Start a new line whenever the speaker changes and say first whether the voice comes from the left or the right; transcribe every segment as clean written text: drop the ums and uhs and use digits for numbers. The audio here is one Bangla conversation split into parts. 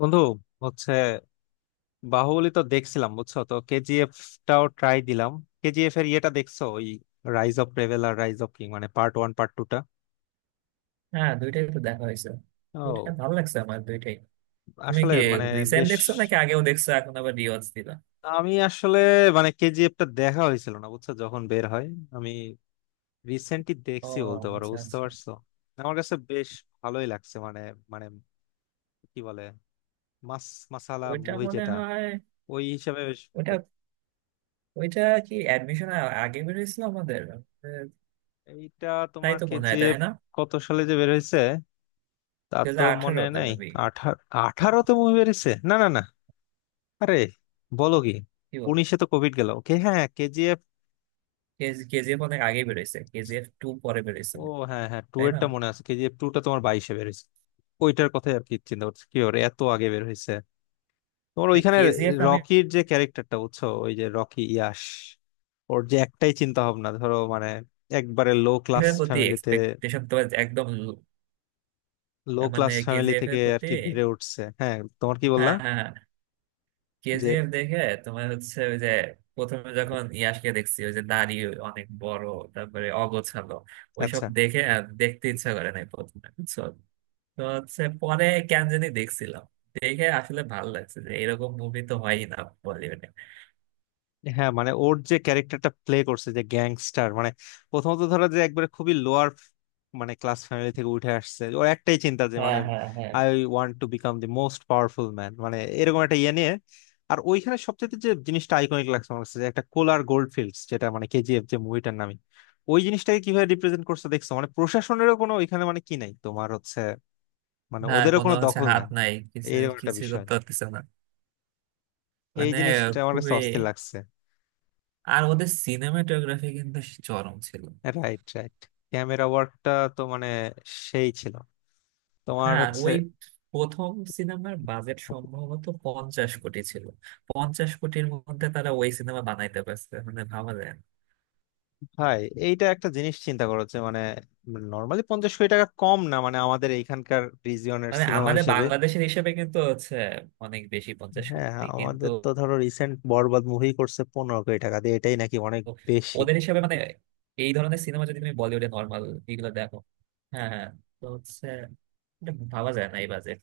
left: বন্ধু হচ্ছে, বাহুবলী তো দেখছিলাম, বুঝছো? তো কেজিএফ টাও ট্রাই দিলাম। কেজিএফ এর ইয়েটা দেখছো? ওই রাইজ অফ রেবেল আর রাইজ অফ কিং, মানে পার্ট ওয়ান পার্ট টু টা।
right: হ্যাঁ, দুইটাই তো দেখা হয়েছে। দুইটা
left: ও,
right: ভালো লাগছে আমার, দুইটাই। তুমি
left: আসলে
right: কি
left: মানে
right: রিসেন্ট
left: বেশ,
right: দেখছো নাকি আগেও দেখছো এখন আবার রিওয়াজ দিলা?
left: আমি আসলে মানে কেজিএফ টা দেখা হয়েছিল না, বুঝছো, যখন বের হয়। আমি রিসেন্টলি
right: ও,
left: দেখছি বলতে পারো,
right: আচ্ছা
left: বুঝতে
right: আচ্ছা।
left: পারছো? আমার কাছে বেশ ভালোই লাগছে মানে মানে কি বলে, মাস মাসালা
right: ওইটা
left: মুভি
right: মনে
left: যেটা,
right: হয়,
left: ওই হিসাবে বেশ।
right: ওইটা ওইটা কি অ্যাডমিশন আগে বেরিয়েছিল আমাদের,
left: এইটা
right: তাই
left: তোমার
right: তো মনে হয়, তাই
left: কেজিএফ
right: না?
left: কত সালে যে বের হয়েছে তা
right: দু
left: তো
right: হাজার
left: মনে
right: আঠারোতে
left: নাই।
right: মেবি।
left: আঠারো?
right: হ্যাঁ,
left: '18তে মুভি বেরিয়েছে? না, না, না। আরে বলো কি!
right: কি বলো,
left: '19এ তো কোভিড গেল। ওকে, হ্যাঁ কেজিএফ।
right: কেজিএফ অনেক আগে বেরিয়েছে, কেজিএফ টু পরে বেরিয়েছে,
left: ও, হ্যাঁ হ্যাঁ, টু
right: তাই না?
left: এরটা মনে আছে, কেজিএফ টু টা তোমার '22এ বেরিয়েছে। ওইটার কথাই আর কি চিন্তা করছি, কি ওর এত আগে বের হয়েছে। তোমার
right: না,
left: ওইখানে
right: কেজিএফ আমি,
left: রকির যে ক্যারেক্টারটা, বুঝছো, ওই যে রকি ইয়াশ, ওর যে একটাই চিন্তা ভাবনা, ধরো মানে একবারে লো
right: এর
left: ক্লাস
right: প্রতি
left: ফ্যামিলিতে,
right: এক্সপেকটেশন তো একদম
left: লো
right: মানে
left: ক্লাস ফ্যামিলি
right: কেজিএফ
left: থেকে
right: এর
left: আর
right: প্রতি।
left: কি বেড়ে উঠছে। হ্যাঁ, তোমার কি বললা?
right: হ্যাঁ হ্যাঁ হ্যাঁ।
left: যে
right: কেজিএফ দেখে তোমার হচ্ছে ওই যে, প্রথমে যখন ইয়াসকে দেখছি ওই যে দাড়ি অনেক বড়, তারপরে অগোছালো, ওইসব
left: আচ্ছা।
right: দেখে আর দেখতে ইচ্ছা করে নাই প্রথমে, বুঝছো। তো হচ্ছে পরে কেন জানি দেখছিলাম, দেখে আসলে ভালো লাগছে যে এরকম মুভি তো হয়ই না বলিউডে।
left: হ্যাঁ মানে ওর যে ক্যারেক্টারটা প্লে করছে, যে গ্যাংস্টার মানে, প্রথমত ধরো যে একবারে খুবই লোয়ার মানে ক্লাস ফ্যামিলি থেকে উঠে আসছে। ওর একটাই চিন্তা যে
right: হ্যাঁ
left: মানে,
right: হ্যাঁ হ্যাঁ।
left: I want to become the most powerful man, মানে এরকম একটা ইয়ে নিয়ে। আর ওইখানে সবচেয়ে যে জিনিসটা আইকনিক লাগছে আমার কাছে, যে একটা কোলার গোল্ড ফিল্ডস, যেটা মানে কেজিএফ, যে মুভিটার নামে। ওই জিনিসটাকে কিভাবে রিপ্রেজেন্ট করছে দেখছো, মানে প্রশাসনেরও কোনো ওইখানে মানে কি নাই, তোমার হচ্ছে, মানে
right: হ্যাঁ,
left: ওদেরও
right: কোনো
left: কোনো
right: হচ্ছে
left: দখল
right: হাত
left: নাই,
right: নাই, কিছু
left: এইরকম একটা
right: কিছু
left: বিষয়।
right: করতে পারতেছে না
left: এই
right: মানে।
left: জিনিসটা আমার
right: খুবই।
left: কাছে অস্থির লাগছে।
right: আর ওদের সিনেমাটোগ্রাফি কিন্তু চরম ছিল।
left: Right, right. ক্যামেরা ওয়ার্কটা তো মানে সেই ছিল তোমার
right: হ্যাঁ,
left: হচ্ছে।
right: ওই প্রথম সিনেমার বাজেট সম্ভবত 50 কোটি ছিল। 50 কোটির মধ্যে তারা ওই সিনেমা বানাইতে পারছে, মানে ভাবা যায় না।
left: ভাই, এইটা একটা জিনিস চিন্তা করো, যে মানে নর্মালি 50 কোটি টাকা কম না, মানে আমাদের এইখানকার রিজিয়নের
right: মানে
left: সিনেমা
right: আমাদের
left: হিসেবে।
right: বাংলাদেশের হিসেবে কিন্তু হচ্ছে অনেক বেশি, পঞ্চাশ
left: হ্যাঁ
right: কোটি কিন্তু।
left: আমাদের তো ধরো রিসেন্ট বরবাদ মুভি করছে 15 কোটি টাকা দিয়ে, এটাই নাকি অনেক বেশি।
right: ওদের হিসেবে মানে এই ধরনের সিনেমা যদি তুমি বলিউডে নর্মাল এগুলো দেখো। হ্যাঁ হ্যাঁ। তো হচ্ছে এটা ভাবা যায় না, এই বাজেট,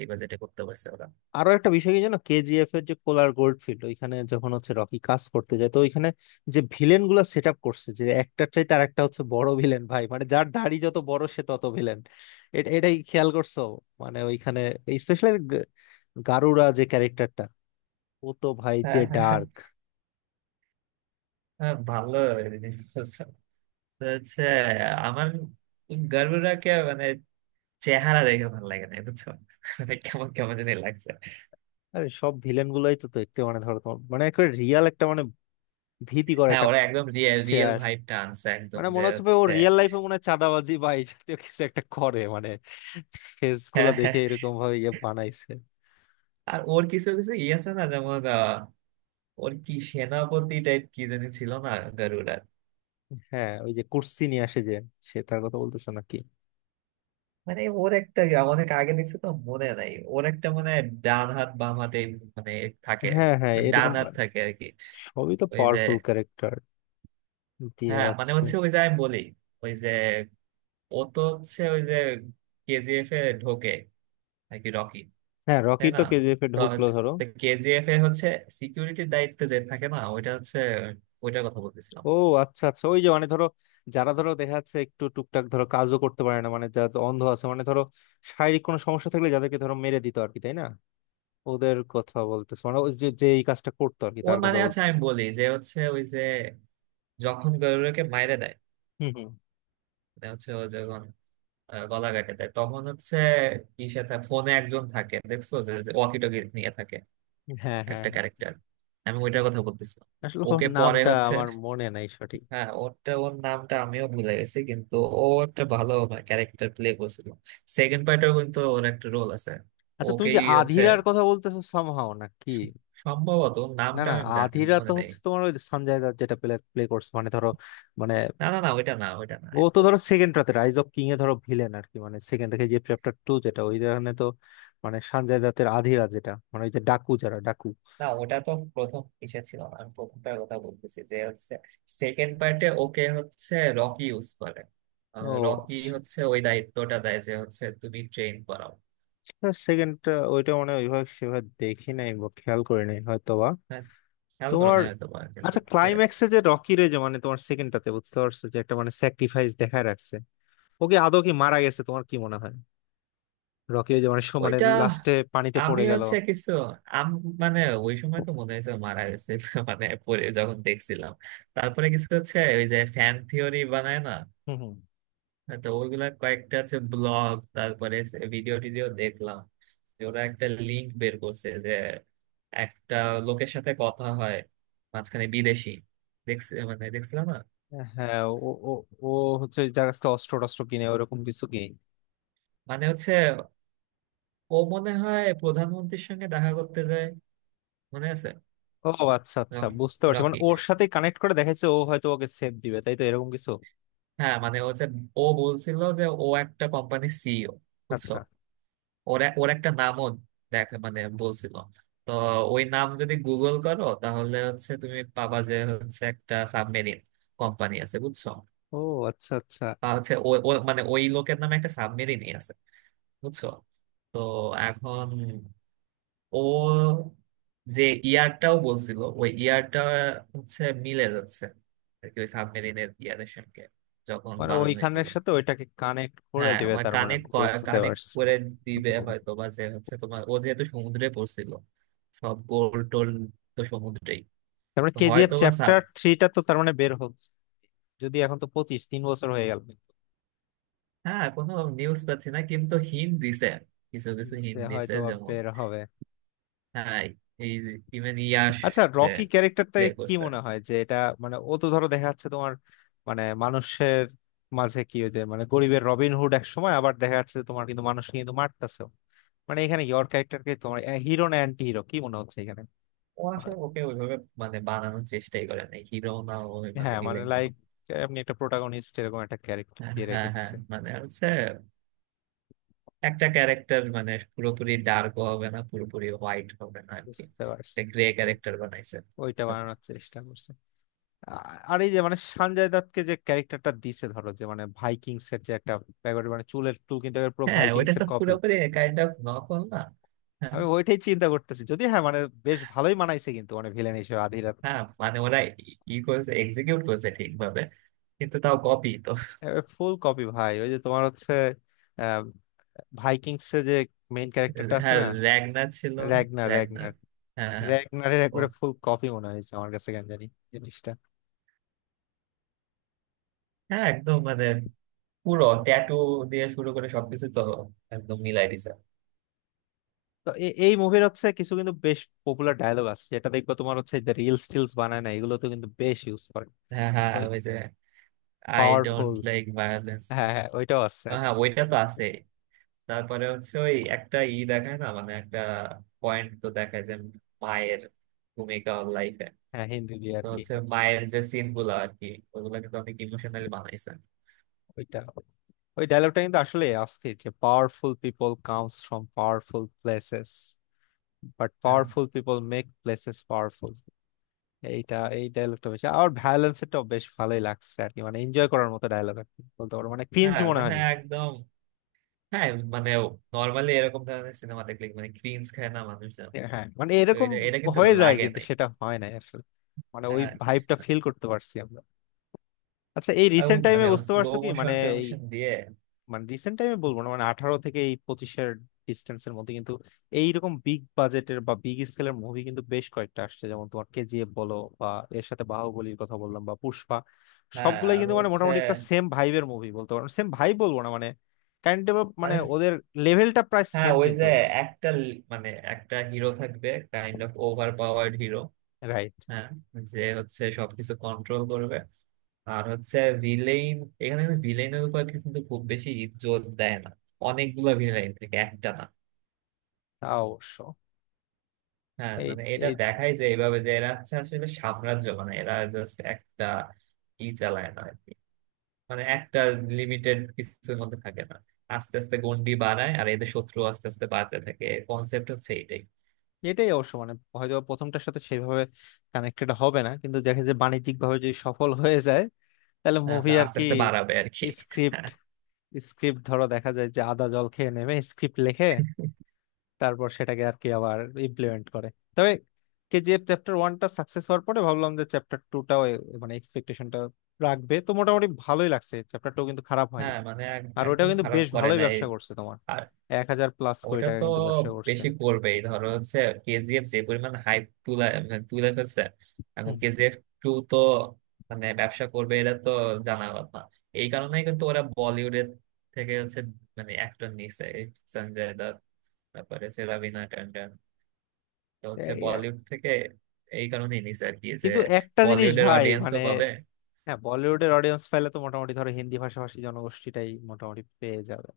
right: এই বাজেটে করতে পারছে ওরা।
left: আরো একটা বিষয় কি জানো, কেজিএফ এর যে কোলার গোল্ডফিল্ড, ওইখানে যখন হচ্ছে রকি কাজ করতে যায়, তো ওইখানে যে ভিলেন গুলা সেট আপ করছে, যে একটার চাই তার একটা হচ্ছে বড় ভিলেন। ভাই মানে যার দাড়ি যত বড় সে তত ভিলেন, এটাই খেয়াল করছো? মানে ওইখানে স্পেশালি গারুরা যে ক্যারেক্টারটা, ও তো ভাই যে
right: হ্যাঁ হ্যাঁ হ্যাঁ।
left: ডার্ক।
right: হ্যাঁ, ভালো জিনিস বলছেন। তো হচ্ছে আমার গার্লফ্রেন্ডকে মানে, চেহারা দেখে ভালো লাগে না, বুঝছো, মানে কেমন কেমন জানি লাগছে।
left: আরে সব ভিলেন গুলাই তো দেখতে মানে ধরো তোমার মানে একেবারে রিয়াল একটা, মানে ভীতিকর
right: হ্যাঁ,
left: একটা,
right: ওরা একদম রিয়েল রিয়েল
left: শেয়ার,
right: ভাইবটা আনছে একদম,
left: মানে
right: যে
left: মনে হচ্ছে ভাই ও
right: হচ্ছে।
left: রিয়েল লাইফে মনে হয় চাঁদাবাজি বা এই জাতীয় কিছু একটা করে, মানে ফেস গুলা
right: হ্যাঁ, হ্যাঁ।
left: দেখে এরকম ভাবে ইয়ে বানাইছে।
right: আর ওর কিছু কিছু ই আছে না, যেমন ওর কি সেনাপতি টাইপ কি জানি ছিল না, গারুডার।
left: হ্যাঁ ওই যে কুর্সি নিয়ে আসে, যে সে তার কথা বলতেছে নাকি?
right: মানে ওর একটা, অনেক আগে দেখছি তো মনে নাই, ওর একটা মানে ডান হাত বাম হাতে মানে থাকে।
left: হ্যাঁ হ্যাঁ
right: ডান
left: এরকম,
right: হাত থাকে আর কি।
left: সবই তো
right: ওই যে,
left: পাওয়ারফুল ক্যারেক্টার দিয়ে
right: হ্যাঁ মানে
left: রাখছে।
right: হচ্ছে ওই যে আমি বলি, ওই যে, ও তো হচ্ছে ওই যে, কেজিএফ এ ঢোকে নাকি রকি,
left: হ্যাঁ
right: তাই
left: রকি
right: না?
left: তো কেজিএফ এ
right: তো
left: ঢুকলো ধরো।
right: কেজিএফ এ হচ্ছে সিকিউরিটির দায়িত্বে যে থাকে না, ওইটা হচ্ছে, ওইটার কথা বলতেছিলাম।
left: ও আচ্ছা আচ্ছা, ওই যে মানে ধরো যারা ধরো দেখা যাচ্ছে একটু টুকটাক ধরো কাজও করতে পারে না, মানে যারা অন্ধ আছে, মানে ধরো শারীরিক কোনো সমস্যা থাকলে যাদেরকে ধরো মেরে দিত আর কি, তাই না? ওদের কথা বলতেছে, মানে ওই যে যে এই কাজটা করতো আর কি,
right: ও
left: তার কথা
right: মানে আচ্ছা,
left: বলতেছে।
right: আমি বলি যে হচ্ছে ওই যে, যখন গরুরকে মাইরে দেয়,
left: হুম হুম।
right: মানে হচ্ছে ও যখন গলা কাটে দেয়, তখন হচ্ছে কি সাথে ফোনে একজন থাকে দেখছো, যে ওয়াকি টকি নিয়ে থাকে,
left: হ্যাঁ হ্যাঁ
right: একটা
left: হ্যাঁ।
right: ক্যারেক্টার, আমি ওইটার কথা বলতেছিলাম।
left: আসলে ওর
right: ওকে পরে
left: নামটা
right: হচ্ছে,
left: আমার মনে নাই সঠিক।
right: হ্যাঁ ওরটা, ওর নামটা আমিও ভুলে গেছি, কিন্তু ও একটা ভালো ক্যারেক্টার প্লে করছিল। সেকেন্ড পার্টেও কিন্তু ওর একটা রোল আছে।
left: আচ্ছা তুমি কি
right: ওকেই হচ্ছে,
left: আধিরার কথা বলতেছো সামহাও, না কি?
right: সম্ভবত ওর
left: না
right: নামটা
left: না,
right: আমি জানি,
left: আধিরা তো
right: মনে নেই।
left: হচ্ছে তোমার ওই সঞ্জয় দত্ত যেটা প্লে প্লে করছে, মানে ধরো মানে
right: না না না, ওইটা না ওইটা না,
left: ও
right: আমি
left: তো
right: বলি,
left: ধরো সেকেন্ড রাতে রাইজ অফ কিং এ ধরো ভিলেন আর কি, মানে সেকেন্ড রেখে যে চ্যাপ্টার টু যেটা, ওই ধরনের তো। মানে সঞ্জয় দত্তের আধিরা যেটা, মানে ওই যে ডাকু, যারা ডাকু।
right: না ওটা তো প্রথম ইসে ছিল না, আমি প্রথমটার কথা বলতেছি যে হচ্ছে সেকেন্ড পার্টে ওকে হচ্ছে রকি ইউজ করে।
left: ও,
right: রকি হচ্ছে ওই দায়িত্বটা দেয় যে হচ্ছে তুমি ট্রেন করাও।
left: সেকেন্ড, ওইটা মানে ওইভাবে সেভাবে দেখি নাই বা খেয়াল করি নাই হয়তোবা।
right: হ্যাঁ, খেয়াল করো
left: তোমার
right: না হয়তো বা, কিন্তু
left: আচ্ছা
right: হচ্ছে
left: ক্লাইম্যাক্সে যে রকিরে যে মানে তোমার সেকেন্ডটাতে, বুঝতে পারছো, যে একটা মানে স্যাক্রিফাইস দেখায় রাখছে, ওকে আদৌ কি মারা গেছে তোমার কি মনে হয়? রকি ওই যে মানে মানে
right: ওইটা,
left: লাস্টে পানিতে
right: আমি
left: পড়ে গেল।
right: হচ্ছে কিছু, আম, মানে ওই সময় তো মনে হয়েছে মারা গেছে মানে পরে যখন দেখছিলাম, তারপরে কিছু হচ্ছে ওই যে ফ্যান থিওরি বানায় না,
left: হুম হুম।
right: তো ওইগুলা কয়েকটা হচ্ছে ব্লগ, তারপরে ভিডিও টিডিও দেখলাম, যে ওরা একটা লিংক বের করছে, যে একটা লোকের সাথে কথা হয় মাঝখানে, বিদেশি, দেখছি মানে দেখছিলাম না,
left: হ্যাঁ, ও ও, ও হচ্ছে যার কাছ থেকে অস্ত্র টস্ত্র কিনে ওরকম কিছু কিনে।
right: মানে হচ্ছে ও মনে হয় প্রধানমন্ত্রীর সঙ্গে দেখা করতে যায়, মনে আছে।
left: ও আচ্ছা আচ্ছা,
right: রকি
left: বুঝতে পারছি, মানে
right: রকি
left: ওর সাথে কানেক্ট করে দেখাচ্ছে, ও হয়তো ওকে সেভ দিবে, তাই তো এরকম কিছু।
right: হ্যাঁ মানে ও যে, ও বলছিল যে ও একটা কোম্পানি সিইও, বুঝছো।
left: আচ্ছা।
right: ওর একটা নামও দেখে মানে বলছিল। তো ওই নাম যদি গুগল করো, তাহলে হচ্ছে তুমি পাবা যে হচ্ছে একটা সাবমেরিন কোম্পানি আছে, বুঝছো।
left: ও আচ্ছা আচ্ছা,
right: আর হচ্ছে ও ও- মানে ওই লোকের নামে একটা সাবমেরিনই আছে, বুঝছো। তো এখন ও যে ইয়ারটাও বলছিল, ওই ইয়ারটা হচ্ছে মিলে যাচ্ছে আর কি, ওই সাবমেরিনের ইয়ারের সঙ্গে, যখন
left: মানে
right: বানানো
left: ওইখানের
right: হয়েছিল।
left: সাথে ওইটাকে কানেক্ট করে
right: হ্যাঁ
left: দিবে,
right: মানে
left: তার মানে
right: কানেক্ট
left: বুঝতে
right: কানেক্ট
left: পারছি।
right: করে দিবে হয়তো বা, যে হচ্ছে তোমার ও যেহেতু সমুদ্রে পড়ছিল সব গোল টোল, তো সমুদ্রেই।
left: তারপরে
right: তো
left: কেজিএফ
right: হয়তো বা সাব,
left: চ্যাপ্টার থ্রিটা তো তার মানে বের হচ্ছে, যদি এখন, তো 25, 3 বছর হয়ে গেল
right: হ্যাঁ কোনো নিউজ পাচ্ছি না, কিন্তু হিন্ট দিছে, কিছু কিছু
left: যে
right: হিন্ট দিছে,
left: হয়তো
right: যেমন
left: বের হবে।
right: হ্যাঁ এই যে ইভেন ইয়াশ
left: আচ্ছা,
right: যে
left: রকি ক্যারেক্টারটা
right: প্লে
left: কি
right: করছে,
left: মনে হয় যে এটা, মানে ও তো ধরো দেখা যাচ্ছে তোমার মানে মানুষের মাঝে কি ওই যে মানে গরিবের রবিনহুড এক সময়, আবার দেখা যাচ্ছে যে তোমার কিন্তু মানুষ কিন্তু মারতেছে, মানে এখানে ইয়র ক্যারেক্টারকে তোমার হিরো না অ্যান্টি হিরো কি মনে হচ্ছে এখানে?
right: ও আসলে
left: মানে-
right: ওকে ওইভাবে মানে বানানোর চেষ্টাই করে নাই, হিরো না ও, মানে
left: হ্যাঁ মানে
right: ভিলেন না।
left: লাইক আপনি একটা প্রোটাগনিস্ট এরকম একটা ক্যারেক্টার
right: হ্যাঁ
left: দিয়ে
right: হ্যাঁ
left: রেখে
right: হ্যাঁ,
left: দিচ্ছে।
right: মানে হচ্ছে একটা ক্যারেক্টার মানে পুরোপুরি ডার্ক হবে না, পুরোপুরি হোয়াইট হবে না আর কি,
left: বুঝতে পারছি,
right: একটা গ্রে
left: তো
right: ক্যারেক্টার বানাইছে।
left: ওইটা
right: So,
left: বানানোর চেষ্টা করছে। আ- আর এই যে মানে সঞ্জয় দত্তকে যে ক্যারেক্টারটা দিছে ধরো, যে মানে ভাইকিংস এর যে একটা ব্যাপার মানে চুলের চুল কিন্তু একেবারে পুরো
right: হ্যাঁ ওইটা
left: ভাইকিংস এর
right: তো
left: কপি।
right: পুরোপুরি কাইন্ড অফ নকল না। হ্যাঁ
left: আমি ওইটাই চিন্তা করতেছি, যদি হ্যাঁ মানে বেশ ভালোই মানাইছে কিন্তু মানে ভিলেন হিসেবে আধিরাত।
right: হ্যাঁ, মানে ওরা ই ই করছে, এক্সিকিউট করছে ঠিকভাবে, কিন্তু তাও কপি তো।
left: ফুল কপি ভাই, ওই যে তোমার হচ্ছে আহ, ভাইকিংস এর যে মেইন ক্যারেক্টারটা আছে
right: হ্যাঁ,
left: না,
right: র্যাগনার ছিল,
left: র্যাগনার
right: র্যাগনার
left: র্যাগনার।
right: হ্যাঁ হ্যাঁ।
left: র্যাগনারের
right: ও
left: একবারে ফুল কপি মনে হয়েছে আমার কাছে কেন জানি জিনিসটা।
right: হ্যাঁ, একদম মানে পুরো ট্যাটু দিয়ে শুরু করে সবকিছু তো, একদম মিলাই দিছে।
left: তো এই মুভির হচ্ছে কিছু কিন্তু বেশ পপুলার ডায়লগ আছে, যেটা দেখবো তোমার হচ্ছে রিলস টিলস বানায় না, এগুলো তো কিন্তু বেশ ইউজ করে।
right: হ্যাঁ হ্যাঁ, ওই যে, I don't
left: powerful,
right: like violence.
left: হ্যাঁ হ্যাঁ ওইটাও আছে আর
right: হ্যাঁ
left: কি।
right: ওইটা তো আছে। তারপরে হচ্ছে ওই একটা ই দেখায় না, মানে একটা পয়েন্ট তো দেখায়, যে মায়ের ভূমিকা লাইফে।
left: হ্যাঁ হিন্দি দিয়ে
right: তো
left: আর কি।
right: হচ্ছে মায়ের যে সিন গুলো আর কি, ওগুলো কিন্তু অনেক ইমোশনালি বানাইছে।
left: ওইটা, ওই ডায়লগটা কিন্তু আসলে অস্থির, যে powerful people comes from powerful places, but
right: হ্যাঁ
left: powerful people make places powerful. এইটা, এই ডায়লগটা বেশি আর ভ্যালেন্স এটাও বেশ ভালোই লাগছে আর কি, মানে এনজয় করার মতো ডায়লগ আর কি বলতে পারো, মানে ক্রিঞ্জ
right: হ্যাঁ
left: মনে
right: মানে
left: হয়নি।
right: একদম। হ্যাঁ, মানে নর্মালি এরকম ধরনের সিনেমা দেখলে মানে ক্রিঞ্জ খায় না মানুষজন,
left: হ্যাঁ মানে
right: তো
left: এরকম
right: এটা এটা কিন্তু
left: হয়ে যায়
right: লাগে
left: কিন্তু
right: নাই।
left: সেটা হয় না আসলে, মানে ওই
right: হ্যাঁ,
left: ভাইবটা ফিল করতে পারছি আমরা। আচ্ছা এই
right: আর
left: রিসেন্ট
right: ওই
left: টাইমে
right: মানে
left: বুঝতে
right: স্লো
left: পারছো কি মানে,
right: মোশন টোশন দিয়ে।
left: মানে রিসেন্ট টাইমে বলবো না, মানে '18 থেকে এই '25এর ডিস্টেন্সের মধ্যে কিন্তু এইরকম বিগ বাজেটের বা বিগ স্কেলের মুভি কিন্তু বেশ কয়েকটা আসছে, যেমন তোমার কেজিএফ বলো, বা এর সাথে বাহুবলীর কথা বললাম, বা পুষ্পা।
right: হ্যাঁ
left: সবগুলাই
right: আর
left: কিন্তু মানে
right: হচ্ছে
left: মোটামুটি একটা সেম ভাইবের মুভি বলতে পারো, সেম ভাই বলবো না, মানে কাইন্ড অফ মানে
right: মানে
left: ওদের লেভেলটা প্রায়
right: হ্যাঁ,
left: সেম
right: ওই যে
left: কিন্তু।
right: একটা মানে একটা হিরো থাকবে, kind of over powered hero.
left: Right,
right: হ্যাঁ, যে হচ্ছে সবকিছু কন্ট্রোল করবে। আর হচ্ছে ভিলেইন, এখানে ভিলেইনের উপর কিন্তু খুব বেশি ইজ্জত দেয় না, অনেকগুলা ভিলেইন থেকে একটা না।
left: তা অবশ্য।
right: হ্যাঁ
left: এই
right: মানে এটা
left: এই
right: দেখাই, যে এইভাবে যে এরা হচ্ছে আসলে সাম্রাজ্য, মানে এরা জাস্ট একটা ই চালায় না আর কি, মানে একটা লিমিটেড কিছুর মধ্যে থাকে না, আস্তে আস্তে গন্ডি বাড়ায়, আর এদের শত্রু আস্তে আস্তে বাড়তে থাকে, কনসেপ্ট হচ্ছে এটাই।
left: এটাই অবশ্য মানে হয়তো প্রথমটার সাথে সেইভাবে কানেক্টেড হবে না, কিন্তু দেখে যে বাণিজ্যিক ভাবে যদি সফল হয়ে যায়, তাহলে
right: হ্যাঁ
left: মুভি
right: তা
left: আর
right: আস্তে
left: কি।
right: আস্তে বাড়াবে আর কি।
left: স্ক্রিপ্ট
right: হ্যাঁ
left: স্ক্রিপ্ট ধরো দেখা যায় যে আদা জল খেয়ে নেমে স্ক্রিপ্ট লেখে, তারপর সেটাকে আর কি আবার ইমপ্লিমেন্ট করে। তবে কেজিএফ চ্যাপ্টার ওয়ানটা সাকসেস হওয়ার পরে ভাবলাম যে চ্যাপ্টার টুটাও মানে এক্সপেকটেশনটা রাখবে, তো মোটামুটি ভালোই লাগছে, চ্যাপ্টার টু কিন্তু খারাপ হয়নি।
right: হ্যাঁ, মানে
left: আর ওটাও
right: একদম
left: কিন্তু
right: খারাপ
left: বেশ
right: করে
left: ভালোই
right: না এই।
left: ব্যবসা করছে তোমার, 1,000+ কোটি
right: ওটা
left: টাকা
right: তো
left: কিন্তু ব্যবসা করছে।
right: বেশি করবেই, ধরো হচ্ছে কেজিএফ যে পরিমাণ হাইপ তুলে মানে তুলে ফেলছে, এখন
left: হুম।
right: কেজিএফ টু তো মানে ব্যবসা করবে, এটা তো জানা কথা। এই কারণেই কিন্তু ওরা বলিউডের থেকে হচ্ছে মানে অ্যাক্টর নিচ্ছে, এই সঞ্জয় দত্ত, তারপরে হচ্ছে রবিনা ট্যান্ডন, তো হচ্ছে
left: এই, আহ,
right: বলিউড থেকে এই কারণেই নিচ্ছে আর কি, যে
left: কিন্তু একটা জিনিস
right: বলিউডের
left: ভাই মানে,
right: অডিয়েন্সও পাবে।
left: হ্যাঁ বলিউডের অডিয়েন্স পাইলে তো মোটামুটি ধরো হিন্দি ভাষাভাষী জনগোষ্ঠীটাই মোটামুটি পেয়ে যাবে।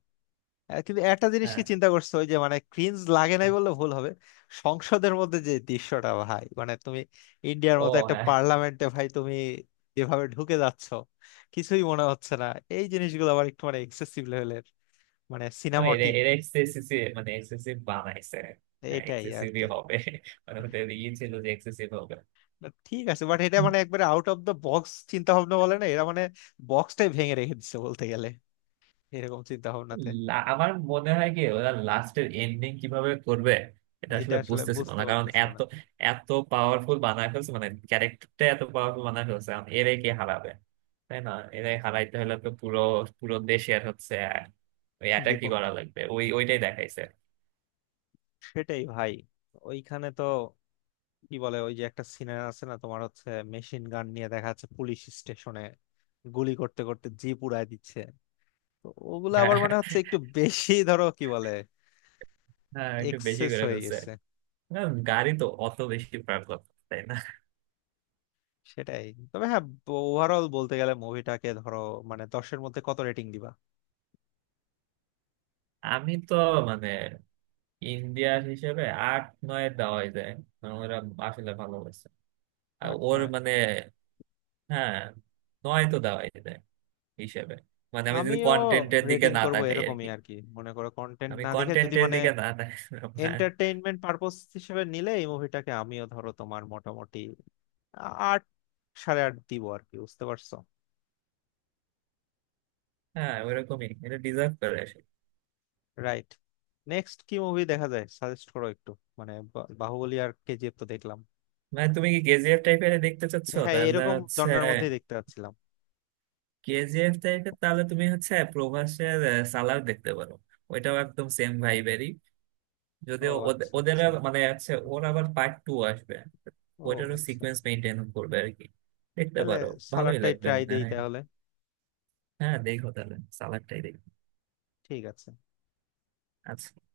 left: আহ, কিন্তু একটা জিনিস কি
right: হ্যাঁ,
left: চিন্তা করছো, ওই যে মানে ক্রিঞ্জ লাগে নাই বললে ভুল হবে। সংসদের মধ্যে যে দৃশ্যটা ভাই, মানে তুমি ইন্ডিয়ার
right: ও
left: মতো একটা
right: হ্যাঁ।
left: পার্লামেন্টে ভাই তুমি যেভাবে ঢুকে যাচ্ছ কিছুই মনে হচ্ছে না। এই জিনিসগুলো আবার একটু মানে এক্সেসিভ লেভেলের, মানে
right: তো এরা
left: সিনেমাটিক,
right: এরা এক্সেসিভ মানে এক্সেসিভ বানাইছে। হ্যাঁ
left: এটাই আর
right: এক্সেসিভই
left: কি।
right: হবে, মানে ওদের ই ছিল যে এক্সেসিভ।
left: But ঠিক আছে, বাট এটা মানে একবারে আউট অফ দ্য বক্স চিন্তা ভাবনা বলে না, এরা মানে বক্সটাই ভেঙে রেখে দিচ্ছে বলতে গেলে এরকম চিন্তা ভাবনাতে।
right: আমার মনে হয় কি, ওরা লাস্টের এন্ডিং কিভাবে করবে এটা
left: এটা
right: আসলে
left: আসলে
right: বুঝতেছিল
left: বুঝতে
right: না, কারণ
left: পারতেছে
right: এত
left: না
right: এত পাওয়ারফুল বানায় ফেলছে, মানে ক্যারেক্টারটা এত পাওয়ারফুল বানায় ফেলছে, এখন এরাই কে হারাবে, তাই না? এরাই হারাইতে হলে তো পুরো, পুরো দেশে আর হচ্ছে ওই অ্যাটাকই
left: বিপক্ষ।
right: করা লাগবে, ওই ওইটাই দেখাইছে।
left: সেটাই ভাই, ওইখানে তো কি বলে, ওই যে একটা সিনার আছে না তোমার হচ্ছে, মেশিন গান নিয়ে দেখা যাচ্ছে পুলিশ স্টেশনে গুলি করতে করতে জিপ উড়ায় দিচ্ছে, তো ওগুলো আবার
right: হ্যাঁ
left: মানে হচ্ছে একটু বেশি ধরো কি বলে,
right: হ্যাঁ, একটু বেশি
left: এক্সেস
right: করে
left: হয়ে
right: ফেলছে।
left: গেছে।
right: না, গাড়ি তো অত বেশি পারলাম, তাই না?
left: সেটাই। তবে হ্যাঁ, ওভারঅল বলতে গেলে মুভিটাকে ধরো মানে 10এর মধ্যে কত রেটিং দিবা?
right: আমি তো মানে ইন্ডিয়ার হিসেবে 8-9 দেওয়াই যায়, কারণ ওরা আসলে ভালো হয়েছে আর
left: আট
right: ওর
left: নয়
right: মানে। হ্যাঁ, নয় তো দেওয়াই যায় হিসেবে, মানে আমি যদি
left: আমিও
right: কন্টেন্টের দিকে
left: রেটিং
right: না
left: করব
right: তাকাই আর
left: এরকমই
right: কি।
left: আর কি, মনে করো কন্টেন্ট
right: আমি
left: না দেখে যদি
right: কন্টেন্টের
left: মানে
right: দিকে না তাকাই। হ্যাঁ
left: এন্টারটেইনমেন্ট পারপোজ হিসেবে নিলে এই মুভিটাকে আমিও ধরো তোমার মোটামুটি 8, 8.5 দিব আর কি, বুঝতে পারছো?
right: হ্যাঁ, ওরকমই এটা ডিজার্ভ করে আসে।
left: রাইট। নেক্সট কি মুভি দেখা যায় সাজেস্ট করো একটু, মানে বাহুবলী আর কেজিএফ তো দেখলাম।
right: মানে তুমি কি কেজিএফ টাইপের দেখতে চাচ্ছো?
left: হ্যাঁ
right: তাহলে
left: এরকম
right: হচ্ছে
left: জনরার মধ্যেই দেখতে পাচ্ছিলাম।
right: কেজিএফ টাইপের, তাহলে তুমি হচ্ছে প্রভাসের সালার দেখতে পারো। ওইটাও একদম সেম ভাইবেরই,
left: ও
right: যদিও
left: আচ্ছা
right: ওদের
left: আচ্ছা,
right: আর মানে আছে, ওর আবার পার্ট টু আসবে।
left: ও
right: ওইটারও
left: আচ্ছা।
right: সিকোয়েন্স মেনটেন করবে আর কি, দেখতে
left: তাহলে
right: পারো, ভালোই
left: সালাডটাই
right: লাগবে
left: ট্রাই
right: মনে
left: দেই
right: হয়।
left: তাহলে।
right: হ্যাঁ দেখো তাহলে, সালাডটাই দেখো।
left: ঠিক আছে।
right: আচ্ছা।